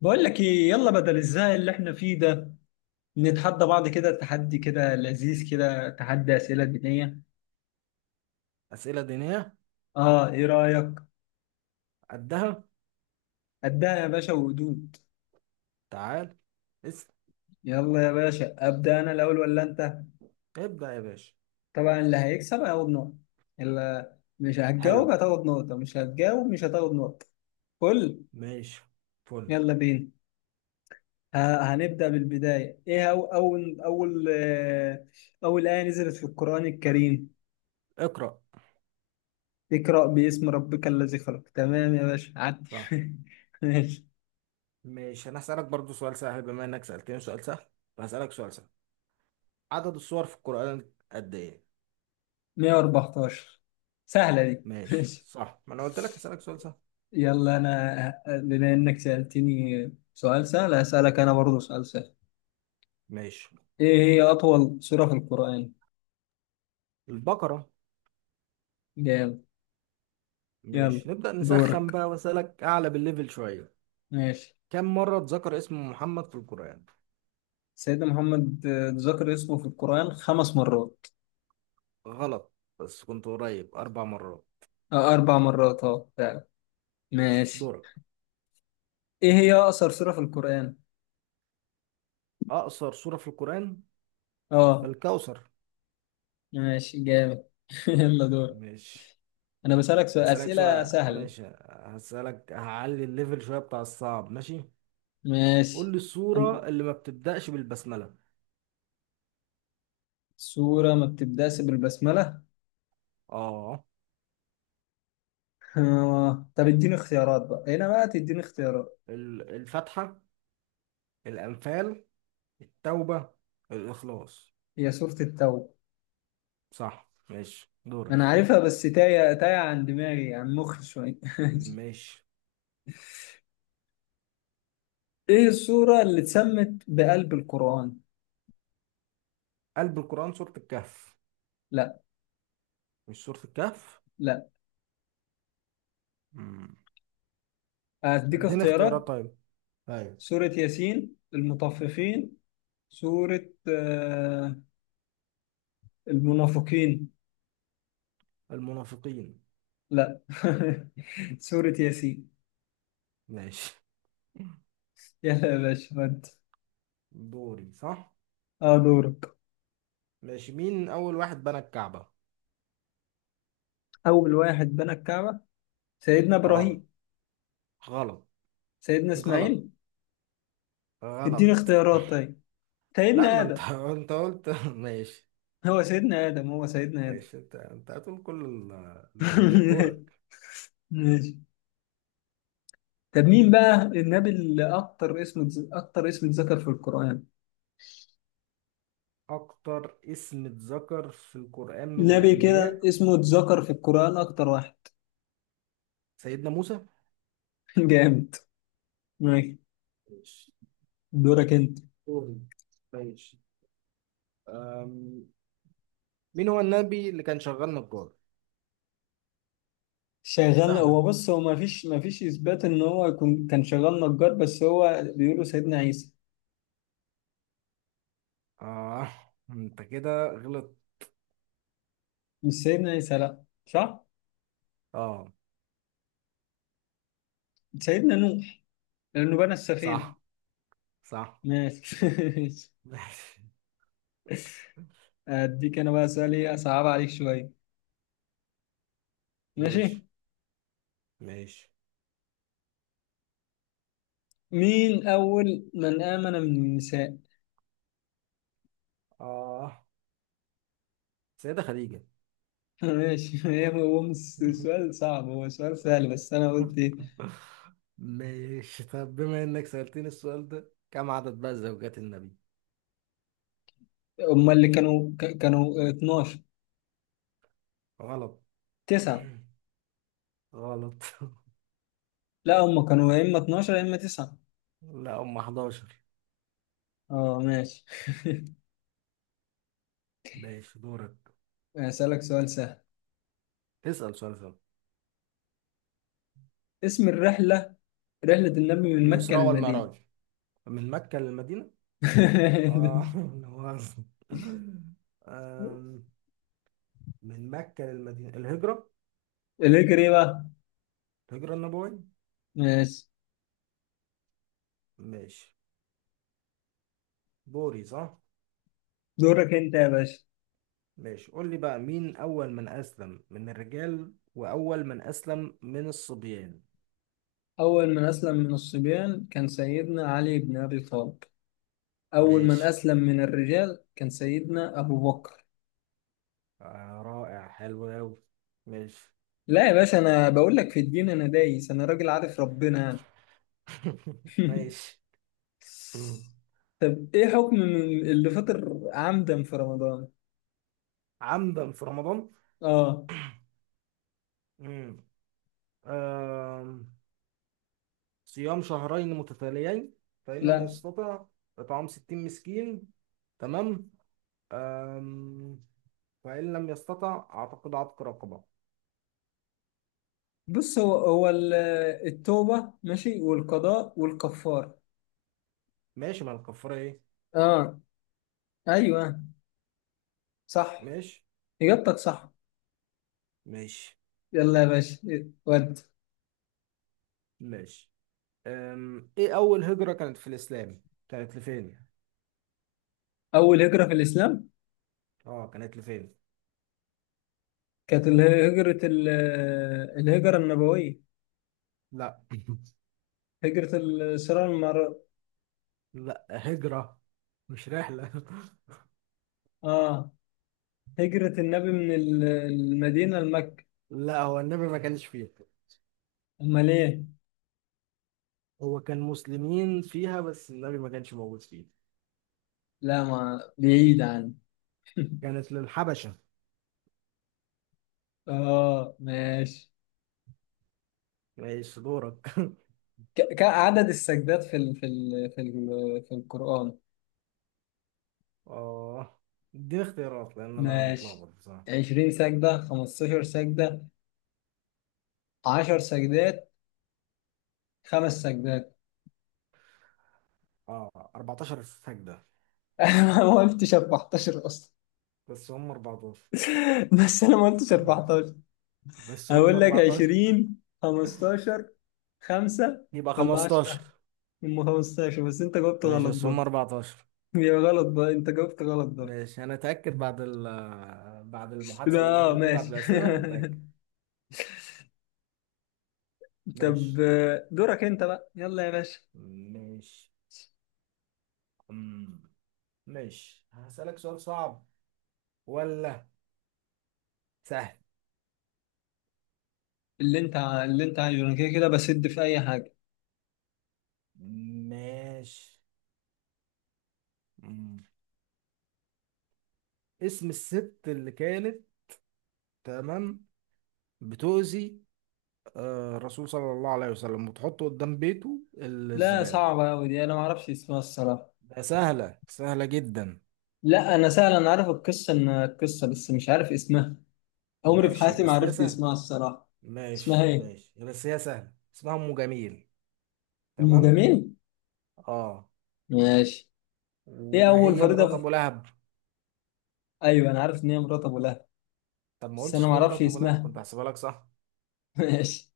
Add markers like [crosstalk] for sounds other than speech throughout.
بقول لك ايه، يلا بدل الزهق اللي احنا فيه ده نتحدى بعض كده، تحدي كده لذيذ كده، تحدي اسئله دينيه. أسئلة دينية. اه، ايه رايك؟ قدها. ابدا يا باشا، وهدوء. تعال. اسم. يلا يا باشا، ابدا. انا الاول ولا انت؟ ابدأ يا باشا. طبعا اللي هيكسب هياخد نقطه، اللي مش هتجاوب حلو. هتاخد نقطه، مش هتجاوب مش هتاخد نقطه. كل، ماشي. فل. يلا بينا. هنبدا بالبدايه. ايه هو اول ايه نزلت في القران الكريم؟ اقرأ. اقرا باسم ربك الذي خلق. تمام يا باشا، عدي صح. [laughs] ماشي. ماشي، أنا هسألك برضو سؤال سهل بما إنك سألتني سؤال سهل، فهسألك سؤال سهل. عدد السور في القرآن قد إيه؟ 114. سهلة دي [laughs] ماشي ماشي. صح، ما أنا قلت لك هسألك سؤال سهل. يلا، أنا بما إنك سألتني سؤال سهل هسألك أنا برضه سؤال سهل. ماشي. إيه هي أطول سورة في القرآن؟ البقرة. جامد. يلا ماشي، نبدأ نسخن دورك. بقى وأسألك أعلى بالليفل شوية. ماشي. كم مرة اتذكر اسم محمد في القرآن؟ سيدنا محمد، ذكر اسمه في القرآن 5 مرات. غلط، بس كنت قريب 4 مرات. أه 4 مرات، أه فعلا. ماشي ماشي. دورك. إيه هي أقصر سورة في القرآن؟ أقصر سورة في القرآن، أه. الكوثر. ماشي جامد. [laughs] يلا دور. ماشي، أنا بسألك سؤال، هسألك أسئلة سؤال. سهلة. ماشي هسألك، هعلي الليفل شوية بتاع الصعب. ماشي، قول ماشي. لي أن- السورة اللي ما بتبدأش بالبسملة. سورة ما بتبدأش بالبسملة. اه. طب اديني اختيارات بقى، هنا بقى تديني اختيارات. الفاتحة، الأنفال، التوبة، الإخلاص. هي سورة التوبة. صح، ماشي انا دورك. عارفها بس تايه تايه عن دماغي، عن مخي شوية [laughs] ماشي. ايه السورة اللي اتسمت بقلب القرآن؟ قلب القرآن؟ سورة الكهف. لا. مش سورة الكهف. لا. مم. اديك اديني اختيارات اختيارات. طيب. ايوه. سورة ياسين، المطففين، سورة، المنافقين. المنافقين. لا [laughs] سورة ياسين. ماشي، يلا يا باشا، ودي. دوري صح. اه، دورك. ماشي، مين أول واحد بنى الكعبة؟ أول واحد بنى الكعبة؟ سيدنا اه. إبراهيم. غلط. سيدنا غلط. إسماعيل. اديني غلط. اختيارات طيب. سيدنا لا ما انت آدم. [laughs] انت قلت [laughs] ماشي. هو سيدنا آدم، هو سيدنا آدم. ماشي، انت هتقول كل [laughs] الانبياء. دورك. ماشي. طب مين بقى النبي اللي أكتر اسم اتذكر في القرآن؟ اكتر اسم اتذكر في القرآن من نبي كده الانبياء، اسمه اتذكر في القرآن أكتر واحد [laughs] سيدنا موسى. جامد. ماشي ماشي. دورك أنت. دوري. ماشي أم... مين هو النبي اللي كان شغال نجار؟ شغال؟ سهلة. هو بص، هو ما فيش إثبات إن هو يكون كان شغال نجار، بس هو بيقولوا سيدنا عيسى. اه [laughs] انت كده غلط. مش سيدنا عيسى، لأ صح؟ اه سيدنا نوح، لأنه بنى السفينة. صح صح ماشي. [laughs] ماشي [laughs] أديك أنا بقى سؤال إيه أصعب عليك شوية. ماشي. ماشي ماشي. مين أول من آمن من النساء؟ اه سيدة خديجة. [laughs] ماشي. هو مش سؤال صعب، هو سؤال سهل، بس أنا قلت إيه، [laughs] ماشي، طب بما انك سألتني السؤال ده، كم عدد بقى زوجات النبي؟ هم اللي كانوا 12. غلط. 9. [clears throat] غلط. لا، هم كانوا يا إما 12 يا إما 9. [laughs] لا هم 11. أه ماشي. ماشي دورك. هسألك سؤال سهل. اسأل سؤال. اسم الرحلة، رحلة النبي من مكة الإسراء للمدينة. والمعراج، من مكة للمدينة. اه [laughs] [laughs] لا مؤاخذة. أم، من مكة للمدينة الهجرة. ليه، إيه بقى؟ الهجرة النبوية. ماشي ماشي. دوري صح. دورك أنت يا باشا. ماشي، قول لي بقى مين أول من أسلم من الرجال وأول من أسلم من الصبيان. أول من أسلم من الصبيان كان سيدنا علي بن أبي طالب. أول من ماشي. أسلم من الرجال كان سيدنا أبو بكر. آه رائع، حلو أوي. ماشي لا يا باشا، أنا بقول لك في الدين أنا دايس، أنا راجل عارف ربنا يعني. [laughs] [laughs] ماشي. مم. طب إيه حكم من اللي فطر عمدا في رمضان؟ عمدا في رمضان. آه. مم. آم، صيام شهرين متتاليين، فإن لم لا يستطع إطعام 60 مسكين. تمام. آم، فإن لم يستطع أعتقد عتق رقبة. بص، هو التوبة ماشي، والقضاء والكفارة. ماشي، ما الكفارة إيه. آه، أيوه، صح. ماشي. إجابتك صح. ماشي. يلا يا باشا، ود. ماشي. إيه أول هجرة كانت في الإسلام؟ كانت لفين؟ أول هجرة في الإسلام آه كانت لفين؟ كانت هجرة ال- الهجرة النبوية، لا [laughs] هجرة الصراع. لا هجرة، مش رحلة [laughs] اه، هجرة النبي من المدينة لمكة. لا هو النبي ما كانش فيها. امال ايه؟ هو كان مسلمين فيها بس النبي ما كانش موجود فيها. لا ما بعيد عن. [laughs] كانت للحبشة. اه ماشي. ماشي دورك [laughs] كعدد السجدات في القرآن؟ اه، اديني اختيارات لان انا ماشي. متلخبط بصراحة. 20 سجدة، 15 سجدة، 10 سجدات، 5 سجدات. اه 14 سجدة. [laughs] انا ما قلتش 14 اصلا. بس هم 14 [laughs] بس انا ما قلتش 14. [laughs] بس هم هقول لك 14. 20، 15، 5، يبقى ولا 15. 10؟ هم 15، بس انت جاوبت ماشي غلط بس هم برضه. 14. يا غلط بقى، انت جاوبت غلط برضه. ماشي انا اتاكد بعد بعد يبقى المحادثة اه، اللذيذة دي، بعد ماشي. الأسئلة نتاكد. [laughs] طب، ماشي. دورك انت بقى، يلا يا باشا. ماشي. أمم. ماشي هسألك سؤال صعب ولا سهل؟ اللي انت عايزه، انا كده كده بسد في اي حاجه. ماشي. مم. اسم الست اللي كانت، تمام، بتؤذي الرسول صلى الله عليه وسلم وتحطه قدام بيته لا الزبالة؟ صعبه قوي دي، انا ما اعرفش اسمها الصراحه. ده سهلة. سهلة جدا. لا، انا سهل، انا عارف القصه، ان القصه بس مش عارف اسمها. عمري في ماشي حياتي ما بس هي عرفت سهلة. اسمها الصراحه. اسمها ماشي ايه؟ ماشي بس هي سهلة. اسمها أم جميل. تمام. المجامين. اه، ماشي. ايه اول وهي فريضه مرات أبو في... لهب. ايوه، انا عارف ان هي مرات ابو لهب. طب ما بس انا قلتش ما ليه اعرفش مرات أبو لهب، اسمها. كنت هحسبها لك صح. [laughs] ماشي.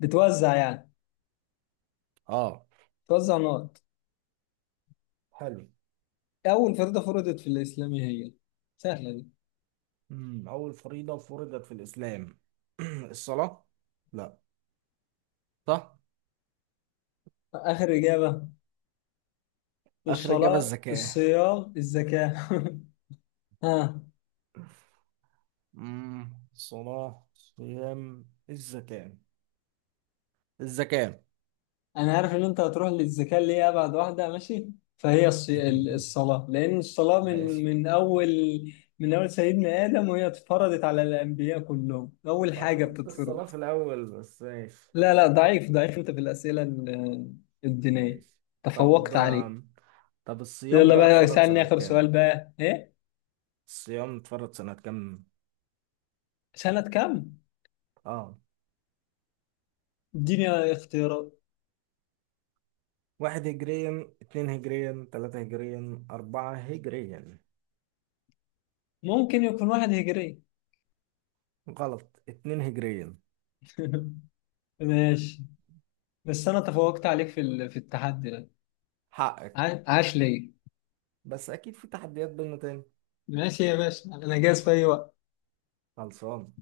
بتوزع يعني، اه، بتوزع نار. حلو. أول فريضة فرضت في الإسلام إيه هي؟ سهلة دي. مم. أول فريضة فرضت في الإسلام، الصلاة. لا. صح. آخر إجابة. آخر إجابة الصلاة، الزكاة. الصيام، الزكاة. [laughs] ها. صلاة، صيام، الزكاة. الزكاة أنا عارف إن أنت هتروح للزكاة اللي هي أبعد واحدة. ماشي. فهي [laughs] الصلاة، لأن الصلاة من ماشي، من أول، من أول سيدنا آدم، وهي اتفرضت على الأنبياء كلهم، أول أنا حاجة قلت الصلاة بتتفرض. في الأول بس. ماشي. لا لا، ضعيف ضعيف أنت في الأسئلة الدينية. ماشي. طب تفوقت عليه. طب الصيام يلا بقى بقى، اتفرض اسألني سنة آخر سؤال كام؟ بقى إيه. الصيام اتفرض سنة كام؟ سنة كام؟ اه. اديني اختيارات. واحد هجريا، اتنين هجريا، تلاتة هجريا، أربعة هجريا. ممكن يكون 1 هجري. غلط، اتنين هجريا. [laughs] ماشي. بس انا تفوقت عليك في التحدي ده. حقك. عاش ليه. بس أكيد في تحديات بينا تاني. ماشي يا باشا، انا جاهز في اي وقت. خلصان.